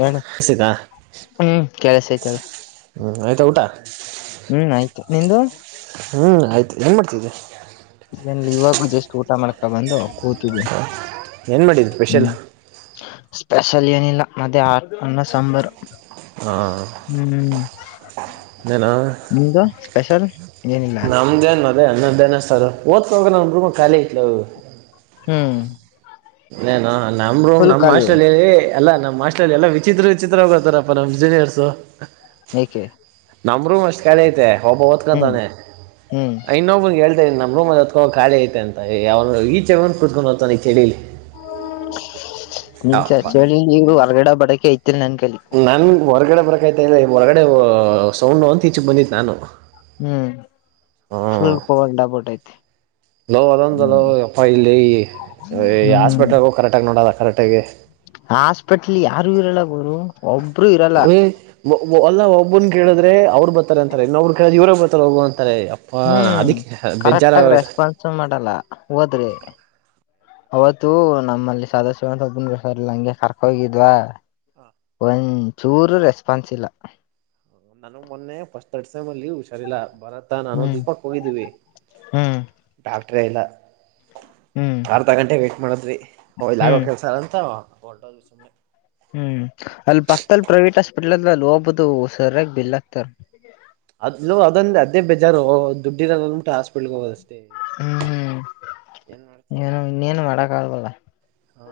ಹೇಳು ಸಿಗಾ ಹ್ಮ್ ಕೆಲಸ ಐತಿ ಏಳು ಹ್ ಆಯ್ತಾ ಊಟಾ. ಹ್ಮ್ ಆಯ್ತು ನಿಂದು ಹ್ಮ್ ಆಯ್ತು ಏನ್ ಮಾಡ್ತಿದಿಯಾ ಏನಿಲ್ಲ ಇವಾಗೂ ಜಸ್ಟ್ ಊಟ ಮಾಡ್ಕ ಬಂದು ಕೂತಿದೆ ಏನು ಮಾಡಿದ್ದು ಹ್ಮ ಸ್ಪೆಷಲ್ ಸ್ಪೆಷಲ್ ಏನಿಲ್ಲಾ ಮತ್ತೆ ಆ ಅನ್ನ ಸಾಂಬಾರ ಹಾ ಹ್ಮ್ ನಿಮ್ದು ಸ್ಪೆಷಲ್ ಏನಿಲ್ಲ ನಿಮ್ದು ಏನ್ ಮತ್ತ ಅದೇ ಅನ್ನದ್ದೇನ ಸಾರು ಓದ್ಕೋ ಹೋಗು ನಮ್ ರೂಮ್ ಖಾಲಿ ಐತಿ ಹೋಗು ಹ್ಮ್ ನು ನಮಗೂ ರೂ ಫುಲ್ ನಮ್ಮ್ ಖಾಲಿ ಹಾಸ್ಟೆಲ್ಲಿ ಅಲ್ಲ ನಮ್ಮ್ ಹಾಸ್ಟೆಲ್ಲಿ ಇ ಎಲ್ಲ ವಿಚಿತ್ರ ವಿಚಿತ್ರ ಹೋಗತಾರಪ್ಪ ನಮ್ಮ ಇಂಜಿನಿಯರ್ಸ್ ಯಾಕೆ ನಮ್ರೂಮ ಅಷ್ಟ್ ಖಾಲಿ ಐತೆ ಒಬ್ಬ ಹ್ಮ್ ಓದ್ಕತಾನೆ ಹ್ಮ್ ಇನ್ನೊಬ್ಬ ನಮ್ಮ ರೂಮಲ್ಲಿ ಓದಿಕೊ ಖಾಲೀ ಐತೆ ಅಂತ ಯ ಅವರು ಈಚೆ ಹೋಗಿ ಕುತ್ಕೊಂಡ ಹೋಗ್ತಾನೆ ಈ ಚಳಿಲಿ ನಿನ್ ಅಪ್ಪ ಚರ್ಚೆ ಹೇಳಿ ನೀರು ಹೊರಗಡೆ ಬಡಕೆ ಐತಿಲ್ ನನ್ ಕೈಲಿ ನನ್ ಹೊರಗಡೆ ಬರಕಾಯ್ತ ಇಲ್ಲಾ ಹೊರಗಡೆ ಸೌಂಡ್ ಅಂತ ಈಚ್ಚು ಬಂದಿದ್ದ ನಾನು ಹ್ಮ್ ಫುಲ್ ಕೋಲ್ಡ್ ಆಗಿಬಿಟೈತೇ ನೋ ಅದೊಂದುಲೋ ಅಪ್ಪ ಇಲ್ಲಿ ಹ್ಮ್ ಹಾಸ್ಪಿಟಲ್ಗೂ ಕರೆಕ್ಟಗಿ ನೋಡದ ಕರೆಕ್ಟಗಿ ಹಾಸ್ಪೆಟ್ಲ್ ಯಾರು ಇರಲ್ಲ ಗುರು ಒಬ್ರು ಇರಲ್ಲ [inaudible] ಒಲ್ಲ ಒಬ್ಬನ್ ಕೇಳಿದ್ರೆ ಅವ್ರು ಬರ್ತಾರೆ ಅಂತಾರೆ ಇನ್ನೊಬ್ ಕೇಳ ಇವ್ರಗ್ ಬರ್ತಾರ ಹೋಗು ಅಂತಾರೆ ಅದಕ್ಕೆ ಬೇಜಾರ ಆಗಿ ಹೋಗೈತೆ ರಿಸೀವ್ ಮಾಡಲ್ಲ ಹೋದ್ರಿ ಅವತ್ತು ನಮ್ಮಲ್ಲಿ ಸದಾಶಿವ ಒಬ್ಬಿಗೆ ಹುಷಾರ ಇರಲಿಲ್ಲ ಹಂಗೆ ಕರ್ಕೊಂಡ್ ಹೋಗಿದ್ವಾ ಒಂಚೂರು ರೆಸ್ಪಾನ್ಸ್ ಇಲ್ಲ ನನ ಮೊನ್ನೆ ಫಸ್ಟ್ ಥರ್ಡ್ ಸೇಮ್ ಅಲ್ಲಿ ಹುಷಾರಿಲ್ಲ ಬರತ್ ಮತ್ತ ನಾನು ಹ್ಮ್ ದೀಪಕ್ಕೆ ಹೋಗಿದ್ದೀವಿ ಹ್ಮ್ ಡಾಕ್ಟ್ರೇ ಇಲ್ಲ ಹ್ಮ್ ಅರ್ಧ ಗಂಟೆ ವೇಟ್ ಮಾಡಿದ್ವಿ ಹೋ ಇಲ್ಲ ಆಗೋ ಹ್ಮ್ ಕೆಲ್ಸ ಅಂತ ಹೊರಟುಹೋದ್ವಿ ಸುಮ್ಮ್ನೆ ಹ್ಮ್ ಅಲ್ಲಿ ಪಕ್ದಲಿ ಪ್ರೈವೇಟ್ ಹಾಸ್ಪಿಟ್ಲ್ ಅದ ಅಲ್ಲಿ ಹೋಗ್ಬುದು ಸರಿಯಾಗಿ ಬಿಲ್ ಆಗ್ತಾರ ಅದು ಅದೊಂದು ಅದೇ ಬಜಾರು ದುಡ್ಡಿ ಇರೋದು ಹಾಸ್ಪಿಟ್ಲ್ಗೆ ಹೋಗೋದ ಅಷ್ಟೇ ಹ್ಮ್ ಏನು ಇನ್ನೇನು ಮಾಡಕ್ ಆಗಲವಲ್ಲ ಹಾ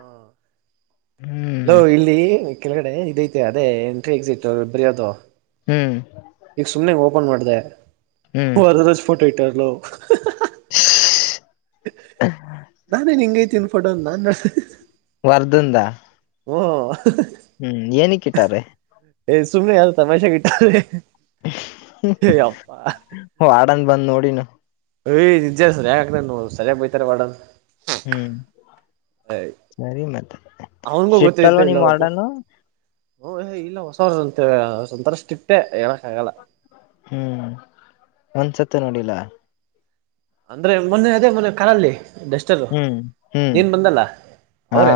ಲೋ ಹ್ಮ್ ಇಲ್ಲಿ ಕೆಳಗಡೆ ಇದಐತೆ ಅದೇ ಎಂಟ್ರಿ ಎಕ್ಸಿಟ್ ಬರಯೋದು ಹ್ಮ್ ಈಗ ಸುಮ್ನೆ ಓಪನ್ ಮಾಡದೆ ಹ್ಮ್ ಹೊರಗ್ದಷ್ಟು ಫೋಟೋ ಇಟ್ಟರಲೋ ನಾನೇ ಹಿಂಗ್ ಐತೆ ನೀನ್ ಫೋಟೋ ನಾನ್ ನೋಡ್ತಾ ಇದೀನಿ ವರ್ದಂದಾ ಹೂ ಹ್ಮ್ ಏನಕ್ಕ ಇಟ್ಟಾರೆ ಏ ಸುಮ್ಮನೆ ಯಾವದೋ ತಮಾಷೆಗೆ ಇಟವ್ರೆ ಹೊ ವಾರ್ಡನ್ ಬಂದ ನೋಡಿನ ಏ ನಿಜ ಸರಿ ಯಾಕರಿ ಸರಿಯಾಗಿ ಬೈಯತಾರೆ ವಾರ್ಡನ್ ಹ್ಮ್ ಸರಿ ಮತ್ತ ಅವನ್ಗೂ ಸ್ಟ್ರಿಕ್ಟ್ ಅಲ್ಲವಾ ನಿಮ್ಮ ವಾರ್ಡನ್ ಹಓ್ ಏ್ ಇಲ್ಲ ಹೊಸವ್ರ ಅ ಸಂತಸ್ ಸಿ ಇಟ್ಟೆ ಹೇಳಕ್ ಆಗಲ್ಲ ಹ್ಮ್ ಒಂದ್ಸತ್ತು ನೋಡಿಲ್ಲ ಅಂದ್ರೆ ಮೊನ್ನೆ ಅದೇ ಮೊನ್ನ ಕಾಲಲ್ಲಿ ಡಸ್ಟರು ಹ್ಮ್ ಹ್ಮ್ ನೀನ್ ಬಂದಲ್ಲ ಅವರೇ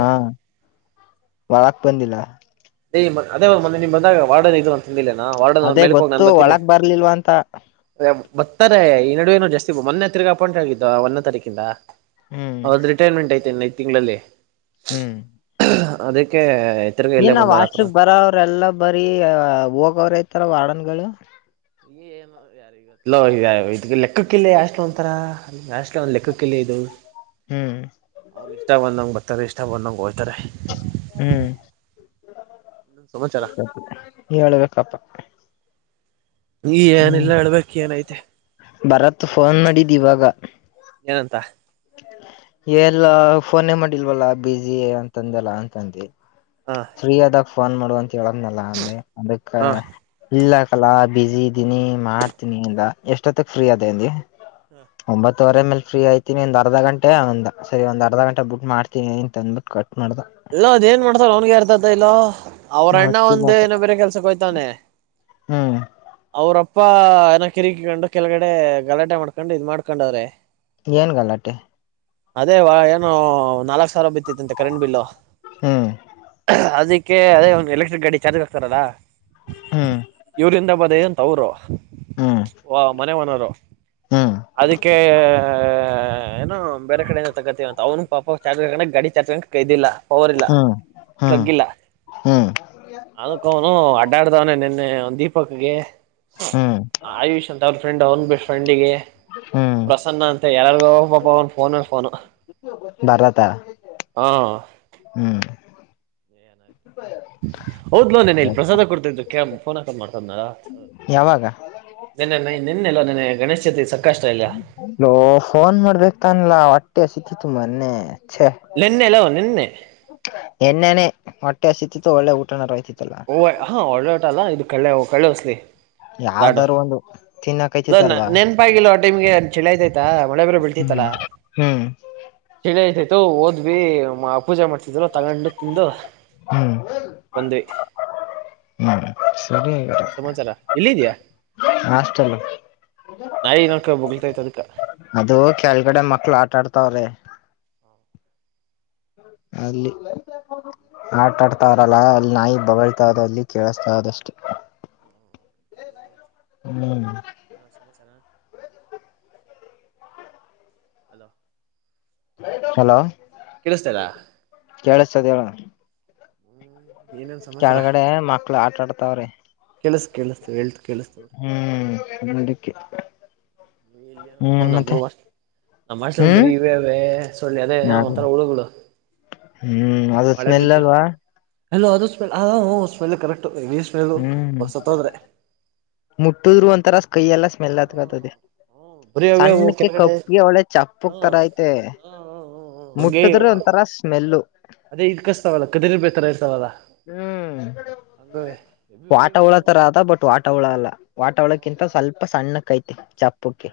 ವಳಾಕ್ ಪ ದಲ್ಲ ಅದೇ ನಿಮ್ ಬಂದಾಗ ವಾರ್ಡನ್ ಇದು ಅಂತಂದಿಲ್ಲನಾ ವಾರ್ಡನ್ ಅದೇ ಮೇಲ್ಕ ಹೋಗ್ ಗೊತ್ತು ನಾನನ್ ಬರ್ತಿನನೆ ಒಳಗ್ ಬರ್ಲಿಲ್ವಾ ಅಂತ ಬರ್ತಾರೆ ಈ ನಡುವೆೇನು ಜಾಸ್ತಿ ಮೊೆ ಹಿಗ ಅಪಾಯಿಂಟ್ ಆಗಿದ್ದು ಒಂದೇ ತಾರೀಕಿಂದ ಹ್ಮ್ ಅವದ್ ರಿಟೈರ್ಮೆಂಟ್ ಐ್ತೆನೆಐ್ ತಿಂಗಳಲ್ಲಿ ಹ್ಮ್ ಅದಕ್ಕೆ ಇತ್ರ ಕ ಎಲ್ಲ ವಾಷ್ರ ಬರ ಅವ್ರೆಲ್ಲಾ ಬರಿೀ ಹೋಗವ್ರ ಐತಾರ ವಾಡನ್ಗಳು ಈಏ ಯ ಲೆಕ್ಕಕ್ಕಿಿಲ್ಲ ಯಾಸ್ಲ ಒಂತರ ಯಾಸ್ಲ ಒ ಲೆಕ್ಕಕ್ಕಿಲ್ಲ ಇದು ಹ್ಮ್ ಅವ್ರಿಗೆ ಇಷ್ಟ ಬಂದಂಗೆ ಬರ್ತಾರೆ ಇಷ್ಟ ಬಂದಂಗೆ ದ್ತಾರೆ ಹ್ಮ್ ಇ ಸಮಾಚಾರ ಹೇಳ್ಬೇಕಪ್ಪ ನೀ ಹ್ಮ್ ಏನಲ್ಲ ಹೇಳ್ಬೇಕಕ್ ಏನಐತೆ ಭರತ್ ಫೋನ್ ಮಾಡಿದ್ ಇವಾಗ ಏನಂತ ಎಲ್ಲ ಫೋನೇ ಮಾಡಿಲ್ವಲ್ಲ ಬಸಿ ಅಂತಂದಲ್ಲ ಅಂತಂದಿ ಹ ಫ್ರೀ ಆದಾಗ ಫೋನ್ ಮಾಡುವ ಅಂತ ಹೇಳದ್ನಲ್ಲ ಅಂದೆ ಅದಕ್ಕ ಹ ಇಲ್ಲಾಕಲ್ಲ ಬಿಜಿ ಇದ್ದೀನಿ ಮಾಡ್ತೀನಿ ಅಂದ ಎಷ್ಟೊತ್ತಕ್ ಫ್ರೀ ಆದೆ ಅಂದೆ ಒಂಬತ್ತುವರೆ ಮೇಲೆ ಫ್ರೀ ಆಯ್ತು ಇಿನಿ ಅರ್ಧ ಗಂಟೆ ಒಂದ ಸರಿ ಒಂದ ಅರ್ಧ ಗಂಟೆ ಬುಟ್ಟ ಮಾಡ್ತೀನಿ ಅಂತ ಅಂದ್ಬಿಟ್ಟ ಕಟ್ ಮಾಡ್ದ ಇಲ್ಲ ಅದ ಏನ್ ಮಾಡ್ತಾರ ಅವ್ನಗ ಅರ್ಥತ ಇಲ್ಲಾ ಅವ್ರ ಅಣ್ಣ ಗೊತ್ತಿಲ್ಲ ಒಂದ ನೋ ಬೇರೆ ಕೆಲ್ಸಕ್ಕೆ ಹೋಯ್ತಾನೆ ಹ್ಮ್ ಅವ್ರಪ್ಪ ಏನ ಕಿರಿಕ ಕೊಂಡು ಕೆಲಗಡೆ ಗಲಾಟೆ ಮಾಡ್ಕೊಂಡು ಇದ ಮಾಡ್ಕೊಂಡವ್ರೆ ಏನ್ ಗಲ್ಲಾಟೆ ಅದೇ ವ ಏನೋ ನಾಲ್ಕ್ ಸಾವಿರ ಬಿತ್ತಿತ್ತಂತೆ ಕರೆಂಟ್ ಬಿಲ್ಲು ಹ್ಮ್ ಅದಿಕ್ ಅಕೆ ಅದೇ ಒಂದು ಎಲೆಕ್ಟ್ರಿಕ್ ಗಾಡಿ ಚಾರ್ಜ್ ಆಗ್ತಾರಲಾ ಹ್ಮ್ ಇವ್ರಂದ ಬದಂತ ಅವರು ಹ್ಮ್ ವ ಮನೆ ಓನರ್‌ ಹ್ಮ್ ಅದಕ್ಕೆ ಏನೋ ಬೇರೆ ಕಡೆೆಯಿಂದ ತಗತಿವ ಅಂತ ಅವ್ನು ಪಾಪ ಚಾ ಗಡಿ ಚಾಚ್ಕಕಕ್ ಕೈ್ದಿಲ್ಲ ಪವರ್ ಇಲ್ಲ ಹ್ಮ್ ಹ್ಮ್ ಪ್ಲಗ್ ಇಲ್ಲ ಹ್ಮ್ ಅದಕ್ಕ ಅವನು ಅಡ್ಡಾಡ್ದವನ ನಿನ್ನೆ ಒ ದೀಪಕ್ಗೆ ಹ್ಮ್ ಆಯುಷ್ ಅಂತ ಅವ್ರ ಫ್ರೆಂಡ್ ಅವ್ನ್ ಬಿ ಫ್ರೆಂಡಿಗೆ ಹ್ಮ್ ಪ್ರಸನ್ನ ಅಂತ ಯೊರ್ಗೂ ಒಬ್ಬ ಪೋನೆ ಫೋನು ಭರತ ಹಾ ಹ್ಮ್ ಏನ ಆಯ್ತು ಹೌದ್ ಲೋ ನಿನ್ನೆ ಇಲ್ಲಿ ಪ್ರಸಾದ ಕೊಡ್ತು ಕೇಳಮ್ಫೋನ್ ಆಫರ್ ಹಾಕೊಂಡ ಮಾಡ್ತದ್ನಾರ ಯಾವಾಗ ನನ್ನ ನಿನ್ನೆಲ್ಲ ನನ್ನ ಗಣೇಶ್ ಚತುರ್ಥಿ ಸಂಕಷ್ಟ ಇಲ್ಲಾ ಲೋ ಫೋನ್ ಮಾಡ್ಬೇಕಕ್ ತನ್ಲ ಹೊಟ್ಟೆ ಹಸತಿತ್ತುು ಮೊನ್ನೆ ಛೆ ನಿನ್ನೆಲೋ ನಿನ್ನೆ ಎಣ್ಣೆನೆ ಹೊಟ್ಟೆ ಹಸತಿತ್ತು ಒಳ್ಳೆ ಊಟ ನರಯ್ತಿತ್ತು ಓ ಹಾ ಒಳ್ಳೆ ಓಟ ಅಲ್ಲಾ ಇದು ಕಳ್ಳೆ ಕಳ್ಳೆ ಹೊಸಲಿ ಯಾವ್ದಾರೂ ಒಂದು ತಿನ್ನಕ್ಕಯ್ತಾತ್ತಲ್ಲವಾ ಪ್ಪ ಆ ಟೈಮ್ಗೆ ಚಳಿ ಆಯ್ತಾಯ್ತಾ ಮಳೆ ಬೇರೆ ಹ್ಮ್ ಬೀಳ್ತೈತ್ತಲ್ಲಾ ಹ್ಮ್ ಚಳಿ ಆಯ್ತಾಯ್ತು ಓದ್ವಿ ಪೂಜೆ ಮಾಡ್ಸದ್ರು ತಗೊಂಡು ತಿಂದು ಹ್ಮ್ ಒಂದೇ ಹ್ಮ ಸರಿ ಆ ಸಮಾಚಾರ ಎಲ್ಲಿದ್ಯಾ ಹಾಸ್ಟೇಲ್ ನಾಯಿ ನೋಡ್ಕೊ ಬೋಗಲತೈ್ತ ಅದಕ್ಕ ಅದು ಕೆಳಗಡೆ ಮಕ್ಳ ಆಟ ಆಡ್ತಾವ್ರೆ. ಅಲ್ಲಿ [unintelligible] ಆಟ ಆಡ್ತಾರಲ್ವಾ ಅಲ್ಲಿ ನಾಯಿ ಬೊಗಳ್ತಾ ಇದೆ ಅಲ್ಲಿ ಕೇಳಿಸ್ತಾ ಅದ ಅಷ್ಟೇ. [unintelligible] ಏನ್ ಸಮಾಚಾರ ಹಲೋ ಹಲೋ ಕೇಳಿಸ್ತಾ ಇಲ್ಲಾ ಕೇಳಿಸತದ ಹೇಳಣ ಏನೇನ್ ಸಮಾಚಾರ ಕೆಳಗಡೆ ಮಕ್ಳು ಆಟ ಆಡ್ತಾವ್ರೆ ಕೇಳಸ್ತು ಕೇಳಿಸ್ತು ಹೇಳದ ಕೆಳಸ್ತುದೆ. ಹ್ಮ ಮುಂದಕ್ಕೆ ಇಲ್ಲೆ ನಪ್ಪ ನಂಬ್ರೂವಾ ನಮ್ಮ ಹಾಸ್ಟಲಲ್ಲಿ ಬರಿ ಹ್ಮ್ ಇವೆ ಅವೇ ಸೊಳ್ಳಿ ಅದೇ ಏನೋ ಯಾರು ಒಂಥರ ಹುಳುಗಳು. ಹ್ಮ್ ಅದು ಸ್ಮೆಲ್ ಅಲ್ವಾ. ಹಲೋ ಅದು ಸ್ಮೆಲ್ ಹ ಹೊ ಅದು ಸ್ಮೆಲ್ ಕರೆಕ್ಟ್ ಇ ಹ್ಮ್ ಮುಟ್ಟುದ್ರು ಒಂತರ ಕೈ ಎಲ್ಲ ಸ್ಮೆಲ್ ಆತ್ಕತದೆ. ಬರಿ ಅವೇ ಸಣ್ಣಕ್ಕೆ ಕೆಳಗಡೆ ಕಪ್ಪಿಗೆ ಒಳ್ಳೆ ಹಾ ಚಪ್ಪಕ್ ತರ ಐತೆ. ಹಾ ಹಂಗೆ ಮುಟ್ಟಿದ್ರೆ ಒಂಥರ ಸ್ಮೆಲ್ಲು. ಅದೇ ಈ ಕಚತವಲ್ಲ ಕಟ್ಟಿರ್ವೆ ತರಾ ಇರ್ತಾವಲ್ಲ ಹ್ಮ್ ಹಂಗವೇ. ವಾಟ ಹುಳ ತರ ಅದ ಬಟ್ ವಾಟ ಹುಳ ಅಲ್ಲ ವಾಟ ಹಾ ಹುಳಕ್ಕಿಂತ ಸ್ವಲ್ಪ ಸಣ್ಣ ಕೈತಿ ಚಪ್ಪಕ್ಕೆ.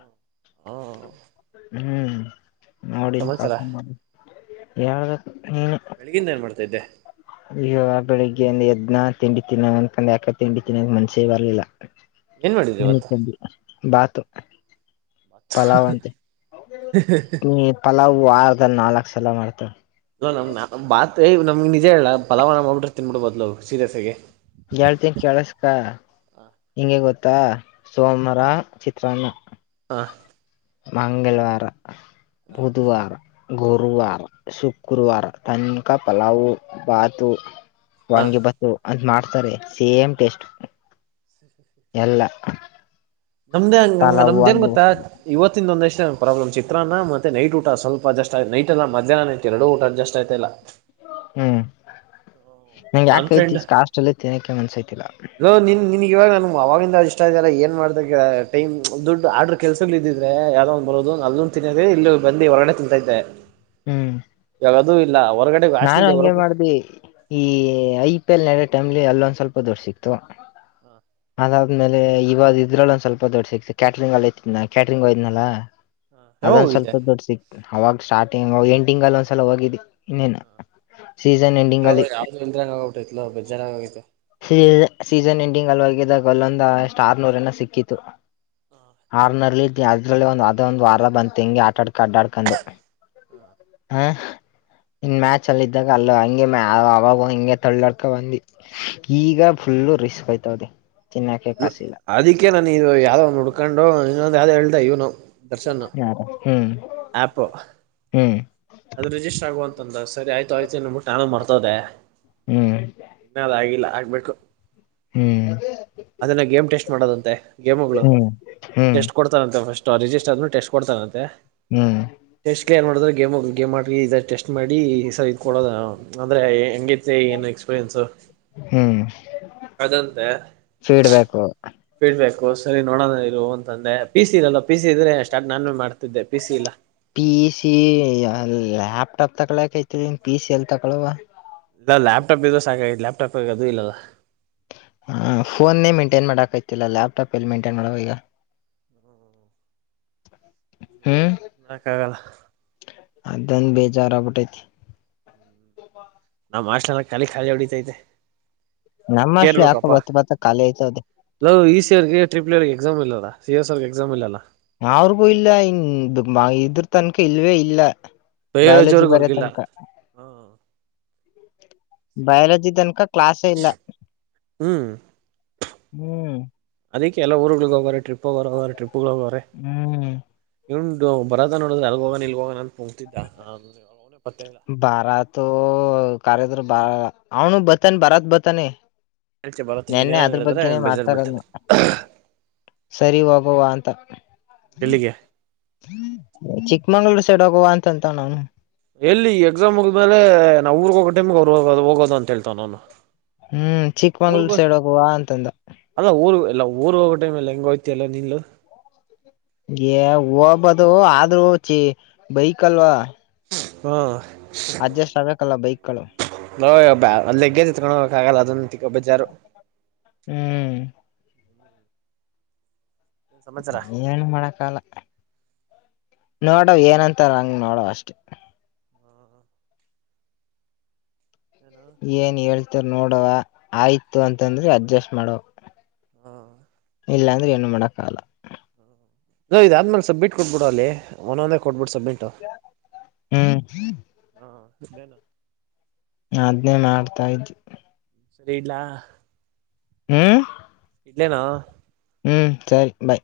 ಹಾ ಹ್ಮ್ ನೋಡನ್ ಸಮಾಚಾರ ಪಾಪ [unintelligible] ಹೇಳ್ಬೇಕು ನೀವೆ. ಬೆಳಗಿಂದ ಏನ್ ಮಾಡ್ತಾಯಿದ್ದೆ. ಅಯ್ಯ ಬೆಳಿಗ್ಗೆ ಯಿಂದ ಎದ್ನ ತಿಂಡಿ ತಿನ್ನವ ಅಂದಕಂಡ್ ಯಾಕ ತಿಂಡಿ ತಿನ್ನಂದ ಮನ್ಷ್ಯ ಬರ್ಲಿಲ್ಲ. ಏನ್ ಮಾಡಿದ್ರಿ ಇವತ್ತು [unintelligible] ಬಾತು ಪಲ್ಲವಂತೆ [unintelligible] ಪಲಾವವು ವಾರದಲ್ಲಿ ನಾಲ್ಕು ಸಲ ಮಾಡ್ತವೆ. ಅಲ್ಲ ನಮ [unintelligible] ನಮ್ ಬಾತೆ ನಿ ನಿಜೇ ಹೇಳಲ್ಲ ಫಲ್ಲವಾನ ಮಾದ್ಬಿಟ್ರೆ ತಿನ್ನುಬುಡಬಹುಲೋ ಸೀರಿಯಸ್ ಆಗಿ. ಎಳ್ತನ್ ಕೇಳಸ್ಕ. ಹೆಂಗೆ ಗೊತ್ತಾ ಸೋಮವಾರ ಚಿತ್ರಾನ್ನ. ಹಾ ಮಂಗಳವಾರ ಬುಧವಾರ ಗುರುವಾರ ಶುಕ್ರವಾರ ತನಕ ಪಲಾವು ಬಾತು ಹ ವಾಂಗಿ ಭಾತು ಅಂತ್ ಮಾಡ್ತಾರೆ ಸೇಮ್ ಟೇಸ್ಟ್. [inaudible] ಎಲ್ಲ ನಮ್ದ ಹಂಗಂಗ ಪಲಾವು ನಮ್ದೇಏನ್ ಗೊತ್ತಾ. ವಾಂಗಿಬಾತು ಇವತ್ತಿಂದ ಒಂದೆಷ್ಟು ಪ್ರಾಬ್ಲಮ್ ಚಿತ್ರಾನ್ನ ಮತ್ತೆ ನೈಟ್ ಊಟ ಸ್ವಲ್ಪ ಅಜಸ್ಟ್ ನೈಟೆ ಮಧ್ಯಾಹ್ನನೆ ಎರಡು ಊಟ ಅಡ್ಜಸ್ಟ್ ಆಯ್ತಯಿಲ್ಲ. ಹ್ಮ್ ನಂಗೆ ನನ್ ಯಾಕೈತಿ ಕಾಸ್ಲ್ ತಿನಕ್ಕೆ ಮನ್ಸೈತಿಲ್ಲ ಹಲೋ ನಿನ್ ನಿನ್ಗೆ ಇವಾಗ ನಗೆ ಆವಾಗಿಂದ ಅ ಇಷ್ಟ ಆಲ್ಲ ಏನ್ ಮಾಡಕ್ಕೆ ಟೈಮ್ ದುಡ್ಡು ಆರ್ಡ್ರ ಕೆಲ್ಸಗಳ್ ಇದ್ದಿದ್ರೆ ಯಾವ್ದ ಒಂದು ಬರೋದ ಆದುನು ತಿನ್ನ್ರ ಇಲ್ಲಿ ಬಂದುಿ ಹೊರಗಡೆ ತಿಂತಯಿದ್ದೆ. ಹ್ಮ್ ಇವಾಗದು ಇಲ್ಲ ಹೊರಗಡೆ ಹಾಸ್ಟೆಲ್ ನಾನು ಇದೆ ಹಂಗೆ ಹೊರಗ ಮಾಡ್ದ ಈ ಐ ಪಿ ಎಲ್ ನಡಯೋ ಟೈಮ್ಲಿ ಅಲ್ಲೊಂದ್ ಸ್ವಲ್ಪ ದೊಡ್ ಸಿಕ್ತು. ಅದಾದ್ಮೇಲೆ ಇವಾಗ ಇದ್ರಲ್ಲ ಒಂದ್ ಸ್ವಲ್ಪ ದೊಡ್ಡ ಸಿಕ್ತತಿ ಕ್ಯಾಟ್ರರಿಂಗ್ ಅಲ್ಲೈಐನ ಕ್ಯಾಟರಿಂಹೋಗಿದ್ನಲ್ಲ ನಾ ಯಾವಾಗ ಅದೊಂದು ದ ಸ್ವಲ್ಪ ಹೋಗಿದ್ದೆ ದೊಡ್ಡ ಸಿಕ್ ಅವಾಗ ಸ್ಟಾರ್ಟಿಂಗ್ ಎಂಟಿಂಗ್ ಅಲ್ಲಿ ಒಂದ್ಸಲ ಹೋಗಿದ್ದಿ ಇನ್ನೇನು ಸೀಸನ್ ನಾನ ಎಂಡಿಂಗ್ ಅಲ್ಲಿ [unintelligible] ಯಾವ್ದ್ ಬಂದರಂಗ ಆಗಬಿಟ್ಟೈತ್ಲ ಬೆಜಾರಂಗ ಆಗೈತೆ ಸೀಸನ್ ಎಂಡಿಂಗ್ ಅಲ್ವಾಗಿದ್ದಾಗ ಅಲ್ಲೊಂದ ಅಷ್ಟ ಆರ್ನೂರನ ಸಿಕ್ಕಿತ್ತು. ಆರನಲ್ಲಿ ಇದ ಅದ್ರಲ್ಲಿ ಒಂದು ಅದ ಒಂದು ವಾರ ಬಂತ ಹಿಂಗೆ ಆಟ ಆಡ್ಕೊಂಡು ಆಡ್ಡಾಡ್ಕಂಡು ಹಾ [unintelligible] ಇನ್ ಮ್ಯಾಚ್ ಅಲ್ಲಿ ಇದ್ದಾಗ ಅಲ್ಲು ಹಂಗೆ ಮ ಅವಾಗ ಹಿಂಗೆ ತಳ್ಳಾಡ್ಕ ಬಂದಿ ಈಗ ಫುಲ್ಲು ರಿಸ್ಕ್ ಯ್ತಾವದಿ ತಿನ್ನಾಕೆ ಕಾಸಿಲ್ಲ. ಅದಕ್ಕೆ ನಾನು ಇದು ಯಾವ್ದದೋ ಒಂದು ಹುಡ್ಕೊಂಡು ಇನ್ನೊಂದು ಯಾವ್ದು ಹೇಳ್ದ ಇವ್ನು. ಯಾರು ಹ್ಮ್. ಆಪ್ಪು ಹ್ಮ್ ಅದು ರಿಜಿಸ್ಟರ್ ಆಗುವಂತ ಅಂದ ಸರಿಯ್ತು ಆಯ್ತು ಅಂದು ಬಿಟ್ಟು ನಾನು ಮಾರ್ತೊದೆ ಹ್ಮ್. ಇನ್ನದ ಆಗಿಲ್ಲ ಆಗ್ಬೆಕು. [unintelligible] ಹ್ಮ್ ಅದೆನ್ನೊ ಗೇಮ್ ಟೆಸ್ಟ್ ಮಾಡದಂತೆ. ಗೇಮುಗಳು ಹ್ಮ್ ಹ್ಮ್ ಟೆಸ್ಟ್ ಕೊಡ್ತಾರಂತೆ ಫಸ್ಟ್ ಆ ರಿಜಿಸ್ಟರ್ ಟೆಸ್ಟ್ ಕೊಡ್ತಾರಂತೆ ಹ್ಮ್ ಟೆಸ್ಟ್ ಏ ಮಾಡ್ರ ಗೇಮ್ ಗೇಮ್ ಮಾಡಿ ಇದ ಟೆಸ್ಟ್ ಮಾಡಿ ಈ ಸರ್ ಇದ್ಕೊಳ್ಳೋದ ಅಂದ್ರೆ ಹೆಂಗ ಏನ್ ಎಕ್ಸ್ಪೀರಿಯನ್ಸ್ ಹ್ಮ್ [unintelligible] ಅದಂತೆ ಫೀಡ್ಬ್ಯಾಕು. ಫೀಡ್ಬ್ಯಾಕು ಸರಿ ನೋಡೋಣ ಇರು ಅಂತಂದೆ ಪಿ ಸಿ ಇರಲ್ಲ ಪಿ ಸಿ ಇದ್ರೆ ಸ್ಟಾರ್ಟ್ ನಾನು ಮಾಡ್ತಿದ್ದೆ ಪಿ ಸಿ ಇಲ್ಲ. ಪಿ ಸಿ ಲ್ಯಾಪ್ಟಾಪ್ ತಕಳಕೈತಿರಿ ಪಿ ಸಿ ಎಲ್ ತಗಳುವ ದ ಲ್ಯಾಪ್ ಟಾಪ್ ಇದ್ರ ಸಾಕಾಗೆತಿ ಲ್ಯಾಪ್ಟಾಪ್ ಈಗ ಅದು ಇಲ್ಲಲ ಹಾ ಫೋನ್ನೇ ಮೆಂಟೈನ್ ಮಾಡಕೈತಿಲ್ಲ ಲ್ಯಾಪ್ಟಾಪ್ ಎಲ್ಲಿ ಮೈಂಟೈನ್ ಮಾಡ ಈಗ. ಹ್ಮ [inaudible] ಹ್ಮ್ [unintelligible] ಕ್ಕಾಗಲ್ಲ ಅದಂದ ಬೇಜಾರ ಆಗ್ಬಿಟ್ಟೈತಿ. ನಮ್ಮಹಾಷ್ಟಲ್ಲೆಲ್ಲ ಖಾಲಿ ಖಾಲಿ ಹೊಡಿತೈತೆ. ನಮ್ಮ ಹಾಷ್ಟಲು ಯಾಕೋ ಬತ್ತ ಬತ್ತ ಖಾಲಿ ಐತದದೆ. ಲೋ ಇ ಸಿ ಅವರ್ಗೆ ಟ್ರಿಪ್ ಲೆವೆಲ್ ಗೆ ಎಕ್ಸಾಮ್ ಇಲ್ಲ ಸಿ ಎಸ್ ರ್ಗೆ ಎಕ್ಸಾಮ್ ಇಲ್ಲಲ್ಲ. ಅವ್ರಿಗೂ ಇಲ್ಲ ಇನ್ ಇದ್ರ ತನಕ ಇಲ್ವೇ ಇಲ್ಲ ಬಯಾಲಜಿ ಬರೆ ತನಕ ಹಾ ಹ್ಮಾ. ಬಯಾಲಜಿತನಕ ಕ್ಲಾಸ ಇಲ್ಲ [unintelligible] ಹ್ಮ್ ಹ್ಮ್ ಅದಕ್ಕೆ ಎಲ್ಲ ಊರಗೊಳಿಗೆ ಹೋಗಾರೆ ಟ್ರಿಪ್ ಹೋಗಾರ ಅದರೆ ಟ್ರಪ್ ಗಳು ಹೋಗಾರೆ. ಹ್ಮ್. ಇಂಡು ಬರದ ನೋಡಿದ್ರೆ ಅಲ್ಲಿಗೆ ಹೋಗನ ಇಲ್ಗಿ ಹೋಗ ಅಂತ ನಿಂತಿದ್ದ [unintelligible] ಪತ್ತೆಯಿಲ್ಲ. ಬಾರಾತೊ ಕಾರದ್ರ ಬಾ ಅವನು ಬತಾನೆ ಬರದ ಬತಾನೆ. ಹೇಳ್ತಿ ಬರೋ ತಿಂಗ್ ನೆನ್ನೆ ಇನ್ನೇನ ಅದ್ರ ಹೇಳಿದ್ರೆ ಬಗ್ಗೆನೇ ಬೇಜಾರ್ ಮಾತಾಡನು ಬೀಳ್ತಾನೆ ಸರಿ ಹೋಗೋವ ಅಂತ. ಡೆಲ್ಲಿಗೆ ಚಿಕ್ಕಮಂಗ್ಳೂರ್ ಸೈಡ್ ಹೋಗುವ ಅಂತಂತವನ ಅವನು ಎಲ್ಲಿ ಎಕ್ಸಾಮ್ ಮುಗ್ದ್ಮೇಲೆ ನಾವು ಊರ್ಗೋಗ ಟೈಮ್ ಅವ್ರು ಹೋಗೋದು ಅಂತ ಹೇಳ್ತಾವ್ನ ಅವನು. ಹ್ಮ್ ಊರ್ಗ ಚಿಕ್ಮಂಗ್ಳೂರ್ ಸೈಡ್ ಹೋಗುವ ಅಂತಂದ ಅಲ್ಲ ಊರು ಎಲ್ಲ ಊರು ಹೋಗೋ ಟೈಮ್ಲೀ ಹೆಂಗ ಹೋಯತಿಯಲ್ಲ ನಿಲ್ಲು. ಏ ಹೋಗಬದು ಆದ್ರೂ ಚಿ ಬೈಕ್ ಅಲ್ವಾ [unintelligible] ಹ್ಮಾ ಅಡ್ಜಸ್ಟ್ ಆಗ್ಬೇಕಲ್ಲ ಬೈಕ್ ಗಳು. ಲೊ ಯಬ್ಯಾಲಗ್ಗೆಜ ಯತ್ಕೊಂಡ ಹೋಗೊಕಾಗಲ್ಲ ಅದೊಂದು ಬೇಜಾರು. ಹ್ಮ್. ಸಮಾಚಾರ ಏನೂ ಮಾಡಕಲ್ಲ ನೋಡವ್ ಏನಂತಾರ ಹಂಗ ನೋಡವ್ ಅಷ್ಟೇ. [inaudible] ಏನ್ ಹೇಳ್ತಾರ ನೋಡವ ಆಯ್ತು ಅಂತಂದ್ರೆ ಅಡ್ಜಸ್ಟ್ ಮಾಡವ [inaudible] ಇಲ್ಲಾಂದ್ರೆ ಏನು ಮಾಡಕ್ಕಾಗಲ್ಲ. ಲೊ ಇದ ಆದ್ಮೇಲೆ ಸಬ್ಮಿಟ್ ಕೊಟ್ಬಿಡು ಅಲ್ಲಿ ಒಂದೊಂದೇ ಕೊಟ್ಬಿಡು ಸಬ್ಮಿಟ್. [unintelligible] ಹ್ಮ್. ಹ್ಮಾ [unintelligible] ನಾ ಅದ್ನೇ ಮಾಡ್ತಾ ಇದ್ದೆ. ಸರಿ ಇಡ್ಲ್ಲಾ ಹ್ಮ ಇಲ್ಲೇನಾ ಹ್ಮ್ ಸರಿ ಬಾಯ್